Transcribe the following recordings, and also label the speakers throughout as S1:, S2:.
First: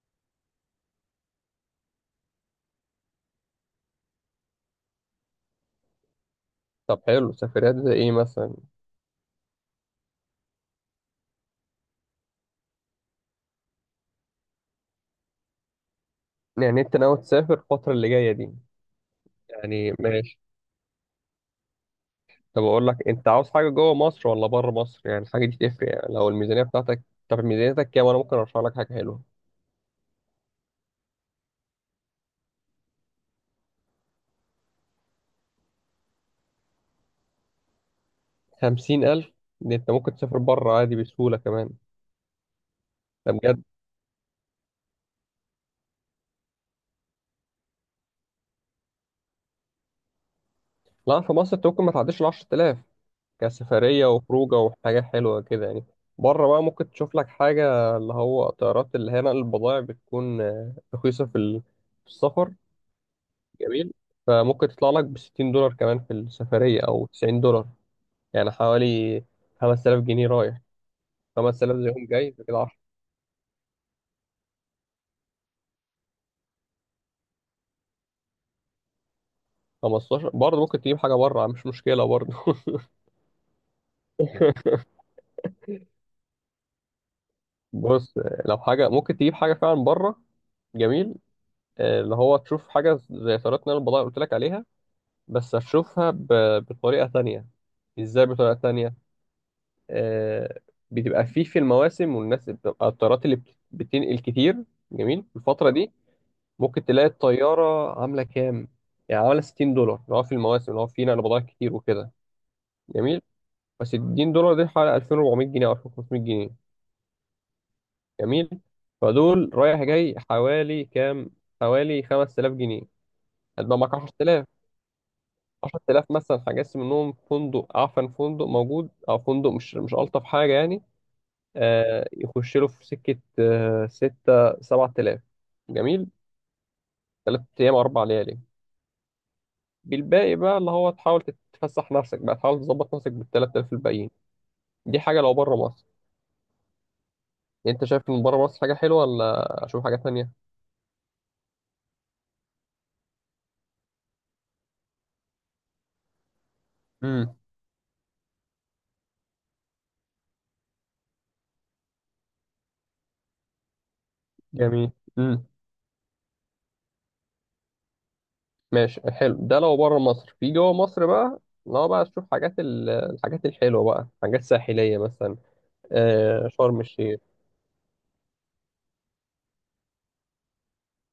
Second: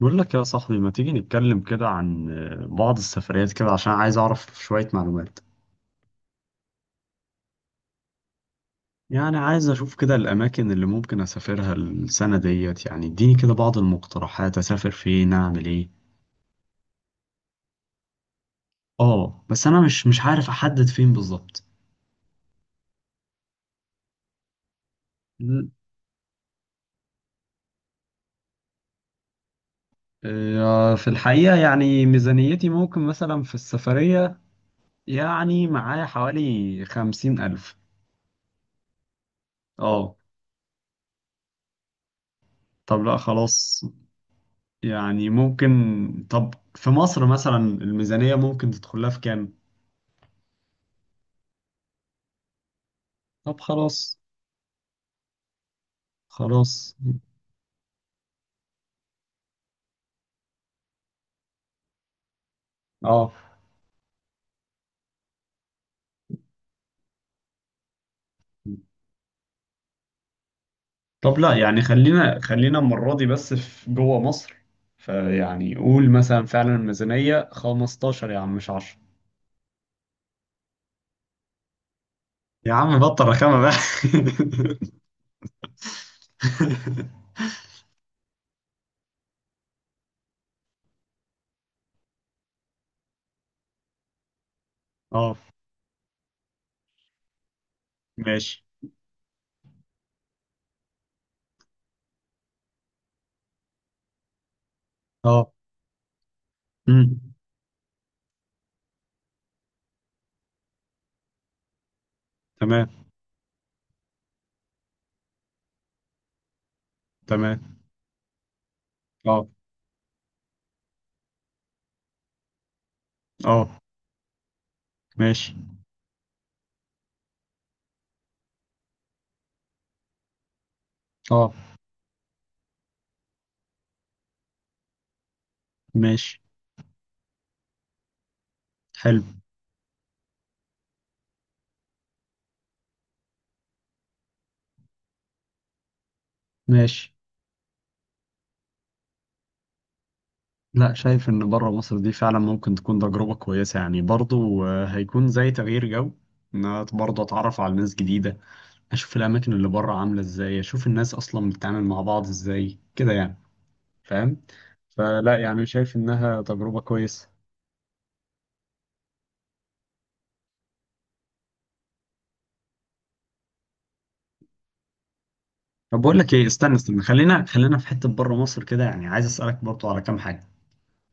S1: بقول لك يا صاحبي ما تيجي نتكلم كده عن بعض السفريات كده عشان عايز أعرف شوية معلومات.
S2: طب حلو، سفريات زي ايه مثلا؟
S1: يعني عايز أشوف كده الأماكن اللي ممكن أسافرها السنة ديت، يعني اديني كده بعض المقترحات، أسافر فين، أعمل إيه.
S2: يعني انت ناوي تسافر الفترة اللي جاية دي؟
S1: آه، بس أنا
S2: يعني
S1: مش
S2: ماشي.
S1: عارف أحدد فين بالظبط.
S2: طب اقول لك، انت عاوز حاجة جوه مصر ولا بره مصر؟ يعني الحاجة دي
S1: ل-
S2: تفرق، يعني لو الميزانية بتاعتك. طب ميزانيتك كام؟ انا ممكن ارشح لك حاجة حلوة.
S1: في الحقيقة يعني ميزانيتي ممكن مثلا في السفرية، يعني معايا حوالي خمسين ألف.
S2: 50,000؟ دي انت ممكن
S1: آه.
S2: تسافر بره عادي بسهولة كمان.
S1: طب لا
S2: ده بجد.
S1: خلاص، يعني ممكن. طب في مصر مثلا الميزانية ممكن تدخلها في كام؟
S2: لا، في مصر انت ممكن ما تعديش الـ 10,000،
S1: طب
S2: كسفرية
S1: خلاص.
S2: وخروجة وحاجة حلوة كده يعني. بره بقى ممكن
S1: خلاص.
S2: تشوف لك حاجة، اللي هو طيارات اللي هي نقل البضائع، بتكون رخيصة في السفر.
S1: اه.
S2: جميل. فممكن تطلع لك ب 60 دولار كمان في السفرية، أو 90 دولار، يعني حوالي 5000 جنيه رايح،
S1: طب لا
S2: 5000
S1: يعني
S2: زيهم جاي،
S1: خلينا
S2: فكده
S1: خلينا
S2: 10.
S1: المرة دي بس في جوه مصر. فيعني قول مثلا فعلا الميزانية 15 يا عم مش 10.
S2: 15 برضه ممكن تجيب حاجة بره، مش مشكلة برضه.
S1: يا عم بطل رخامة بقى.
S2: بص، لو حاجة ممكن تجيب حاجة فعلا بره. جميل. اللي هو تشوف حاجة زي طريقة نقل البضائع اللي قلت لك عليها.
S1: اه،
S2: بس هتشوفها بطريقة تانية. ازاي بطريقة
S1: ماشي.
S2: تانية؟ آه، بتبقى فيه في المواسم، والناس بتبقى الطيارات اللي بتنقل كتير. جميل في
S1: اه.
S2: الفترة دي. ممكن تلاقي
S1: امم.
S2: الطيارة عاملة كام. يعني عاملة 60 دولار لو في المواسم، لو في نقل بضائع كتير وكده.
S1: تمام.
S2: جميل. بس 60 دولار دي حوالي 2400 جنيه أو 2500 جنيه.
S1: تمام.
S2: جميل.
S1: اه.
S2: فدول رايح جاي حوالي كام؟ حوالي 5000 جنيه.
S1: اه.
S2: هتبقى معاك 10,000.
S1: ماشي.
S2: 10,000 مثلا هجس منهم فندق، عفن فندق موجود، أو فندق مش ألطف حاجة يعني.
S1: اه.
S2: آه يخش له في سكة، 6، 7,000. جميل.
S1: ماشي.
S2: 3 أيام 4 ليالي.
S1: حلو.
S2: بالباقي بقى اللي هو تحاول تتفسح نفسك بقى، تحاول تظبط نفسك بال 3000 الباقيين. دي حاجة لو بره مصر.
S1: ماشي.
S2: يعني انت شايف ان بره مصر حاجة حلوة ولا اشوف حاجة تانية؟
S1: لا، شايف ان بره مصر دي فعلا ممكن تكون تجربة كويسة يعني، برضو هيكون زي تغيير جو، ان انا برضه
S2: امم.
S1: اتعرف على ناس جديدة، اشوف الاماكن اللي بره عاملة ازاي، اشوف الناس اصلا بتتعامل مع بعض ازاي كده يعني، فاهم؟
S2: جميل.
S1: فلا،
S2: امم.
S1: يعني شايف انها تجربة كويسة.
S2: ماشي، حلو ده لو بره مصر. في جوه مصر بقى، لو بقى تشوف حاجات الحاجات الحلوة بقى، حاجات ساحلية مثلا،
S1: طب بقول لك ايه،
S2: آه
S1: استنى
S2: شرم
S1: استنى،
S2: الشيخ.
S1: خلينا خلينا في حتة بره مصر كده، يعني عايز اسألك برضو على كام حاجة.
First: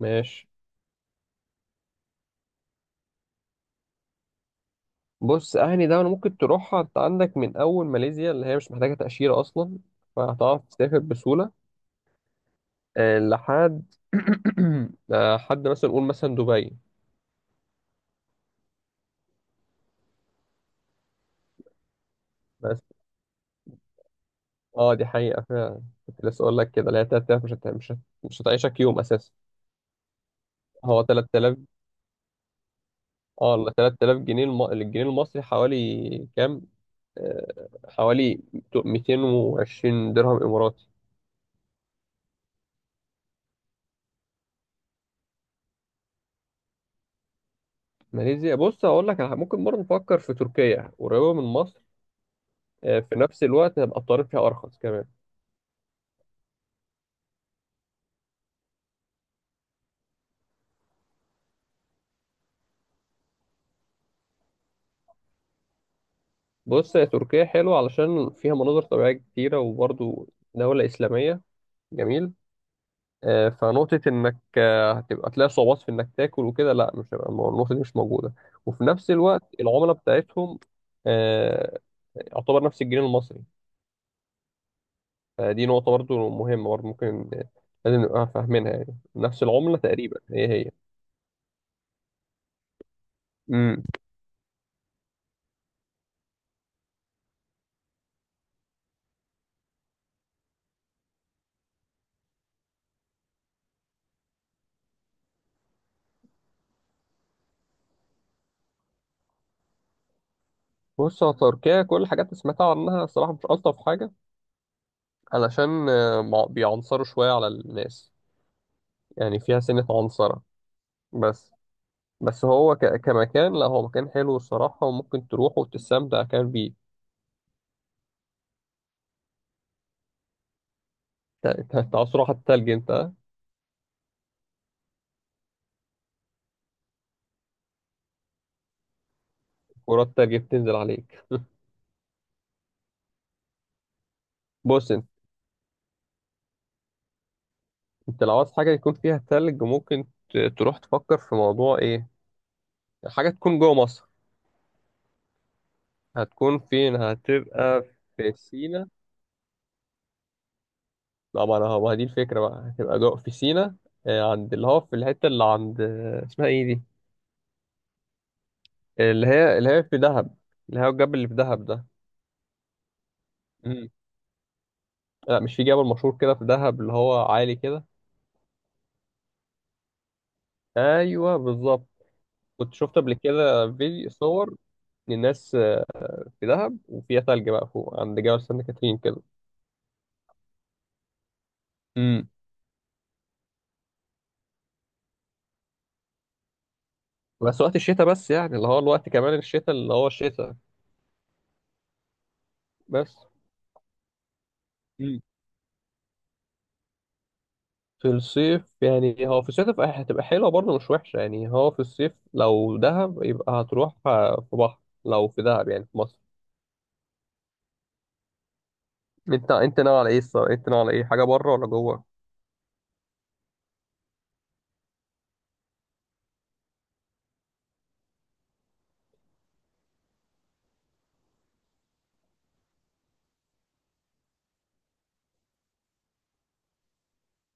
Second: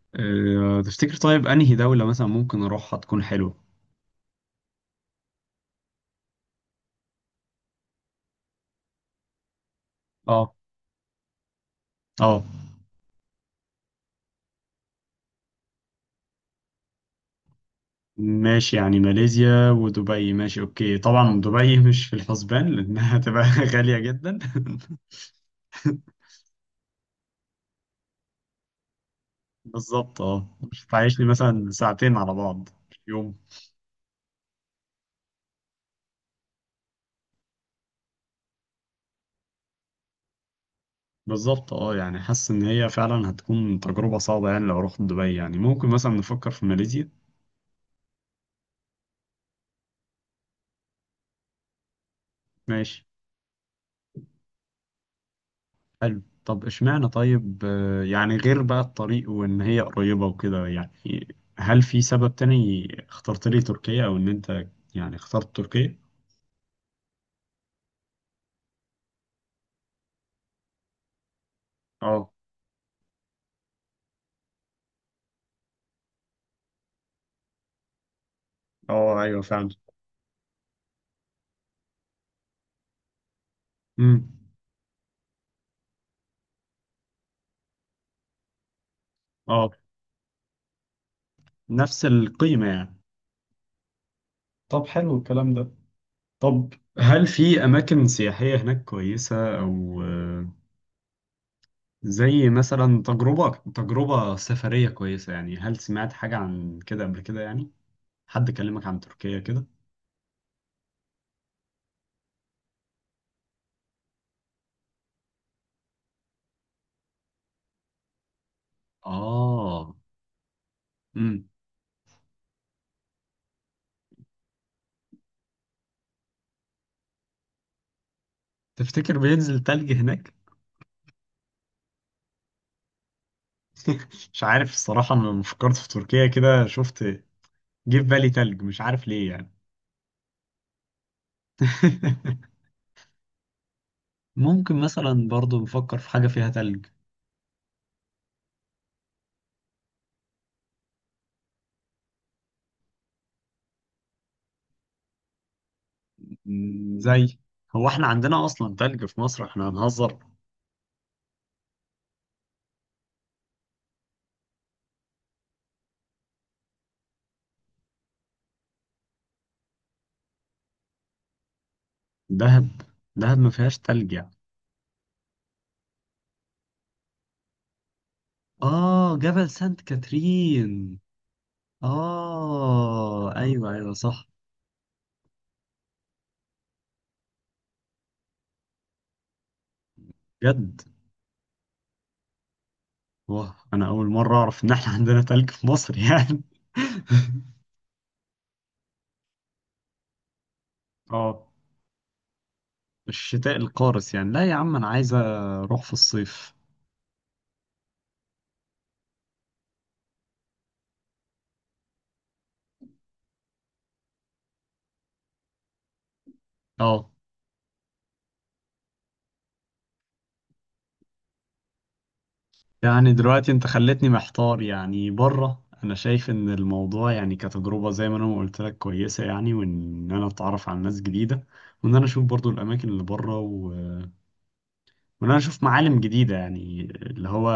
S2: ماشي.
S1: أه، تفتكر طيب انهي دولة مثلا ممكن اروحها تكون حلوة؟
S2: بص، أهني دولة ممكن تروحها أنت عندك من أول ماليزيا، اللي هي مش محتاجة تأشيرة أصلا،
S1: اه.
S2: فهتعرف تسافر بسهولة.
S1: اه.
S2: آه لحد حد مثلا، نقول مثلا دبي.
S1: ماشي، يعني ماليزيا ودبي، ماشي اوكي. طبعا دبي مش في الحسبان
S2: بس
S1: لانها هتبقى غالية جدا.
S2: اه دي حقيقة، فعلا كنت لسه اقول لك كده، اللي هي 3000 مش هتعيشك يوم اساسا.
S1: بالظبط، اه، مش
S2: هو
S1: هتعيش لي
S2: 3000.
S1: مثلا ساعتين على بعض في يوم.
S2: اه ال 3000 جنيه الجنيه المصري حوالي كام؟ حوالي 220 درهم اماراتي.
S1: بالظبط، اه، يعني حاسس ان هي فعلا هتكون تجربة صعبة، يعني لو رحت دبي، يعني ممكن مثلا نفكر في ماليزيا.
S2: ماليزيا، بص هقول لك ممكن برضه نفكر في تركيا، قريبة من مصر. آه
S1: ماشي،
S2: في نفس الوقت هيبقى الطريق فيها ارخص كمان.
S1: حلو. طب اشمعنى طيب، يعني غير بقى الطريق وان هي قريبة وكده، يعني هل في سبب تاني اخترت لي تركيا، او ان انت يعني اخترت تركيا؟
S2: بص، هي تركيا حلوة علشان فيها مناظر طبيعية كتيرة، وبرضه دولة إسلامية. جميل.
S1: اه.
S2: فنقطة إنك هتبقى تلاقي صعوبات في إنك تاكل وكده، لا مش هيبقى النقطة دي مش موجودة. وفي نفس
S1: اه، ايوه
S2: الوقت
S1: فعلا.
S2: العملة بتاعتهم، آه، يعتبر نفس الجنيه المصري.
S1: امم.
S2: فدي نقطة برضو مهمة، برضو ممكن لازم نبقى فاهمينها، يعني نفس
S1: اه.
S2: العملة تقريبا، هي هي.
S1: نفس القيمة يعني.
S2: امم.
S1: طب حلو الكلام ده. طب هل في أماكن سياحية هناك كويسة، أو زي مثلا تجربة، تجربة سفرية كويسة، يعني هل سمعت حاجة عن كده قبل كده، يعني حد كلمك عن تركيا كده؟
S2: بص يا تركيا، كل الحاجات اللي سمعتها عنها الصراحة مش ألطف حاجة. علشان بيعنصروا شوية على الناس، يعني فيها سنة
S1: آه.
S2: عنصرة.
S1: امم.
S2: بس. بس هو كمكان، لا هو مكان حلو الصراحة، وممكن تروح وتستمتع كمان بيه.
S1: تفتكر بينزل تلج هناك؟
S2: انت عاوز تروح على التلج انت؟
S1: مش عارف الصراحة، أنا لما فكرت في تركيا كده شفت، جه في بالي تلج، مش عارف ليه يعني.
S2: كرات التلج بتنزل عليك.
S1: ممكن
S2: بص انت،
S1: مثلا برضو نفكر في حاجة فيها تلج.
S2: انت لو عاوز حاجه يكون فيها تلج، ممكن تروح تفكر في موضوع ايه، حاجه تكون جوه مصر. هتكون فين؟
S1: زي،
S2: هتبقى
S1: هو احنا
S2: في
S1: عندنا اصلا
S2: سينا.
S1: تلج في مصر؟ احنا هنهزر.
S2: لا ما انا، هو دي الفكره بقى، هتبقى جوه في سينا. عند اللي هو في الحته اللي عند، اسمها ايه دي، اللي هي في دهب، اللي هو الجبل اللي في دهب ده.
S1: دهب؟ دهب ما فيهاش
S2: مم.
S1: تلج يعني.
S2: لا، مش في جبل مشهور كده في دهب اللي هو عالي كده؟
S1: اه، جبل سانت كاترين.
S2: ايوه بالظبط. كنت شفت قبل
S1: اه،
S2: كده
S1: ايوه، ايوه
S2: فيديو
S1: صح.
S2: صور الناس في دهب وفيها ثلج بقى فوق عند جبل سانت كاترين كده.
S1: جد؟
S2: امم.
S1: واه، انا اول مره اعرف ان احنا عندنا تلج في مصر يعني.
S2: بس وقت الشتاء بس يعني، اللي هو الوقت كمان الشتاء، اللي هو الشتاء
S1: اه.
S2: بس.
S1: الشتاء القارس يعني، لا يا عم انا عايز
S2: امم.
S1: اروح في الصيف.
S2: في الصيف يعني، هو في الصيف هتبقى حلوة برضه، مش وحشة يعني. هو في الصيف لو دهب يبقى هتروح في بحر، لو في دهب يعني في مصر.
S1: اه،
S2: انت ناوي على ايه الصراحة؟ انت ناوي على ايه؟ حاجة بره ولا جوه؟
S1: يعني دلوقتي انت خلتني محتار، يعني بره انا شايف ان الموضوع يعني كتجربة زي ما انا ما قلت لك كويسة، يعني وان انا اتعرف على ناس جديدة، وان انا اشوف برضو الاماكن اللي بره، وان انا اشوف معالم جديدة، يعني اللي هو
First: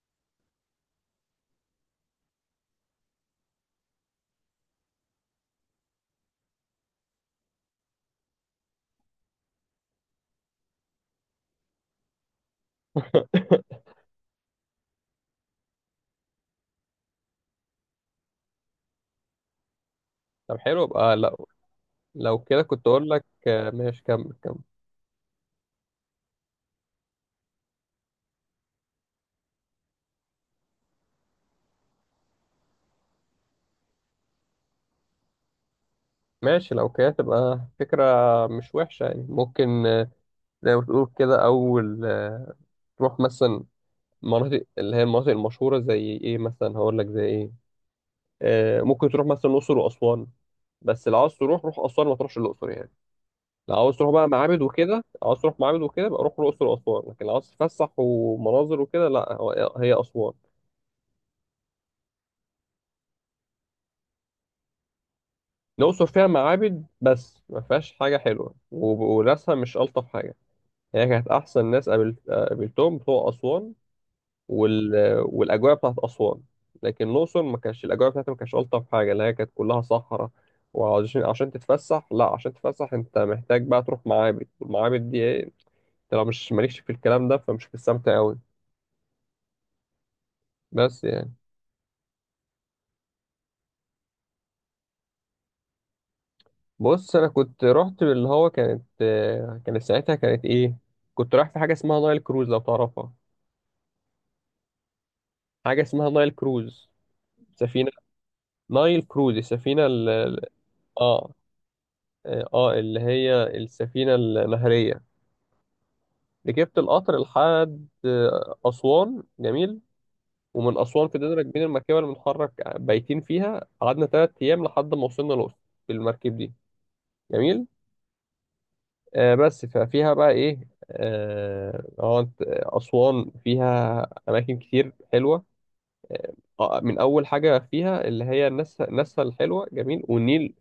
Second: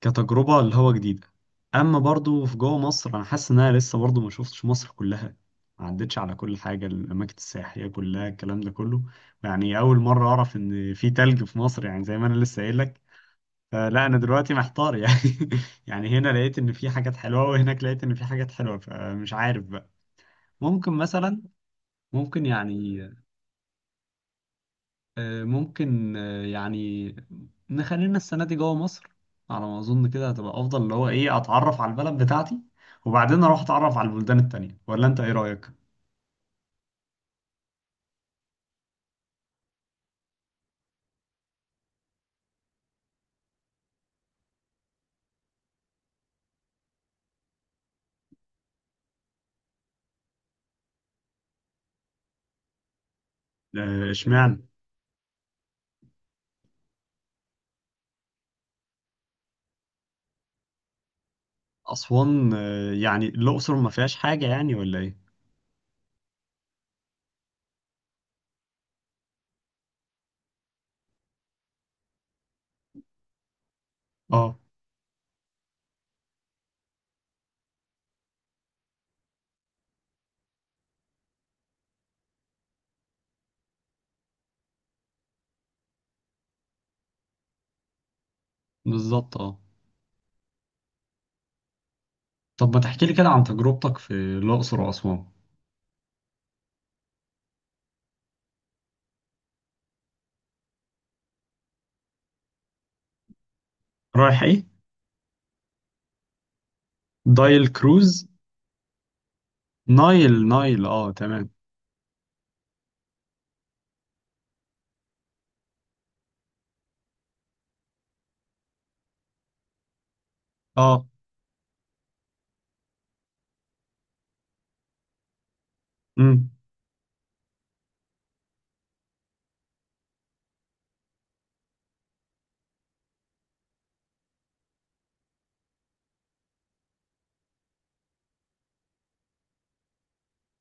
S1: كتجربة اللي هو جديدة. اما برضو في جوه مصر انا حاسس ان انا لسه برضو ما شفتش مصر كلها، ما عدتش على كل حاجة، الأماكن السياحية كلها الكلام ده كله، يعني أول مرة أعرف إن في تلج في مصر يعني، زي ما أنا لسه قايل لك. فلا انا دلوقتي محتار يعني. يعني هنا لقيت ان في حاجات حلوه، وهناك لقيت ان في حاجات حلوه، فمش عارف بقى.
S2: طب حلو،
S1: ممكن
S2: يبقى
S1: مثلا،
S2: لو، لو
S1: ممكن
S2: كده كنت
S1: يعني،
S2: اقول لك ماشي كمل كمل.
S1: ممكن يعني نخلينا السنه دي جوه مصر، على ما اظن كده هتبقى افضل، اللي هو ايه، اتعرف على البلد بتاعتي وبعدين اروح اتعرف على البلدان التانية، ولا انت ايه رايك؟
S2: ماشي، لو كده تبقى فكرة مش وحشة يعني، ممكن زي ما تقول كده، أول تروح مثلا مناطق، اللي هي المناطق المشهورة، زي إيه مثلا؟ هقول لك زي إيه. ممكن تروح مثلا الأقصر وأسوان. بس لو عاوز تروح، روح أسوان ما تروحش الأقصر يعني. لو عاوز تروح بقى معابد
S1: اشمعنى
S2: وكده، لو عاوز تروح معابد وكده بقى روح الأقصر وأسوان. لكن لو عاوز تتفسح ومناظر وكده، لا هي أسوان.
S1: اسوان؟ يعني الاقصر ما فيهاش حاجه يعني ولا ايه؟
S2: الأقصر فيها معابد بس، ما فيهاش حاجة حلوة، وناسها مش ألطف حاجة. هي كانت أحسن ناس قابلتهم بتوع أسوان.
S1: اه.
S2: وال... والاجواء بتاعت اسوان. لكن الاقصر ما كانش الاجواء بتاعتها، ما كانتش الطف حاجه، اللي هي كانت كلها صحراء. وعشان تتفسح، لا عشان تتفسح انت محتاج بقى تروح معابد، والمعابد دي ايه؟ انت لو مش مالكش في الكلام ده، فمش هتستمتع قوي.
S1: بالظبط، اه.
S2: بس يعني.
S1: طب ما تحكي لي كده عن تجربتك في الاقصر واسوان.
S2: بص انا كنت رحت، اللي هو كانت كانت ساعتها كانت ايه، كنت رايح في حاجه اسمها نايل كروز لو تعرفها.
S1: رايح ايه؟
S2: حاجه اسمها نايل كروز،
S1: دايل
S2: سفينه.
S1: كروز؟
S2: نايل كروز، السفينه
S1: نايل نايل، اه،
S2: اه.
S1: تمام.
S2: اه اللي هي السفينه النهريه. ركبت القطر لحد أسوان. جميل. ومن
S1: اه.
S2: أسوان فضلنا راكبين المركبة اللي بنتحرك بايتين فيها، قعدنا 3 أيام لحد ما وصلنا الأقصر، بالمركب
S1: امم.
S2: دي. جميل. آه بس ففيها بقى إيه؟ آه هو أنت- أسوان فيها أماكن كتير حلوة. آه. من أول حاجة فيها اللي هي الناس الحلوة، جميل، والنيل،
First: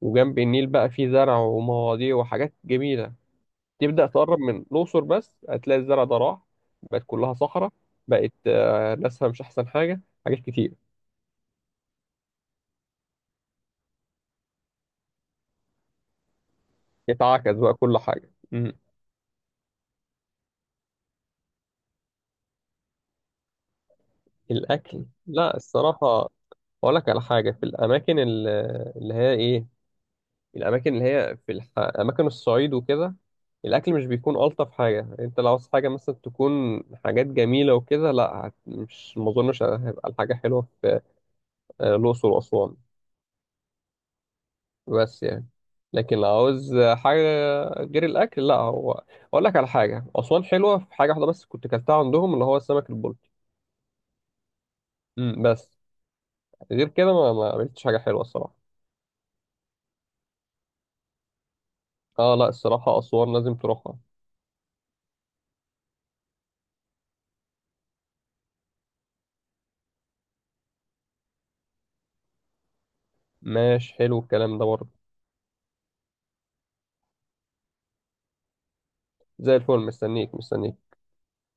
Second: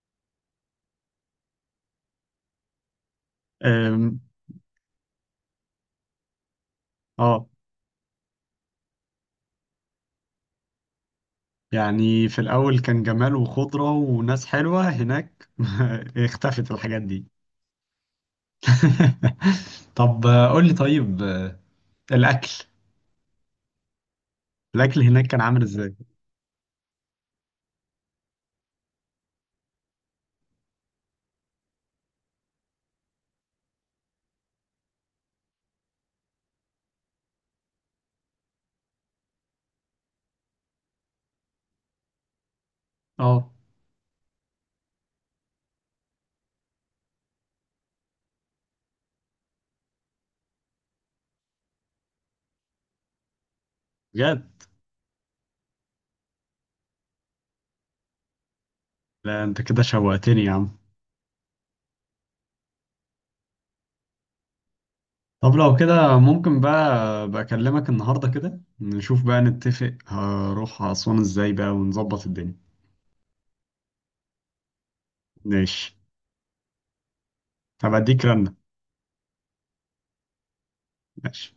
S2: وجنب النيل بقى فيه زرع ومواضيع وحاجات جميلة. تبدأ
S1: أم.
S2: تقرب من الأقصر بس هتلاقي الزرع ده راح، بقت كلها
S1: اه،
S2: صحراء. بقت ناسها مش أحسن حاجة، حاجات كتير
S1: يعني في الأول كان جمال وخضرة وناس حلوة هناك. اختفت الحاجات دي.
S2: اتعكس بقى كل حاجة. مم.
S1: طب قول لي طيب، الأكل، الأكل
S2: الأكل،
S1: هناك كان
S2: لا
S1: عامل ازاي؟
S2: الصراحة، أقول لك على حاجة في الأماكن اللي هي إيه، الأماكن اللي هي أماكن الصعيد وكده، الأكل مش بيكون ألطف حاجة. أنت لو عاوز حاجة مثلا تكون حاجات جميلة وكده، لا مش ما أظنش هيبقى الحاجة حلوة في الأقصر وأسوان.
S1: اه،
S2: بس يعني، لكن لو عاوز حاجة غير الأكل، لا هو، أقول لك على حاجة أسوان حلوة في حاجة واحدة بس كنت كلتها عندهم، اللي هو السمك البلطي.
S1: بجد؟
S2: بس. غير كده ما عملتش حاجة حلوة الصراحة.
S1: لا انت كده شوقتني يا عم.
S2: اه لا، الصراحة أسوان لازم تروحها.
S1: طب لو كده ممكن بقى، بكلمك النهاردة كده، نشوف بقى، نتفق هروح أسوان ازاي بقى ونظبط الدنيا.
S2: ماشي حلو الكلام ده برضه.
S1: ماشي. هبقى اديك رنة.
S2: زي الفل، مستنيك مستنيك.
S1: ماشي.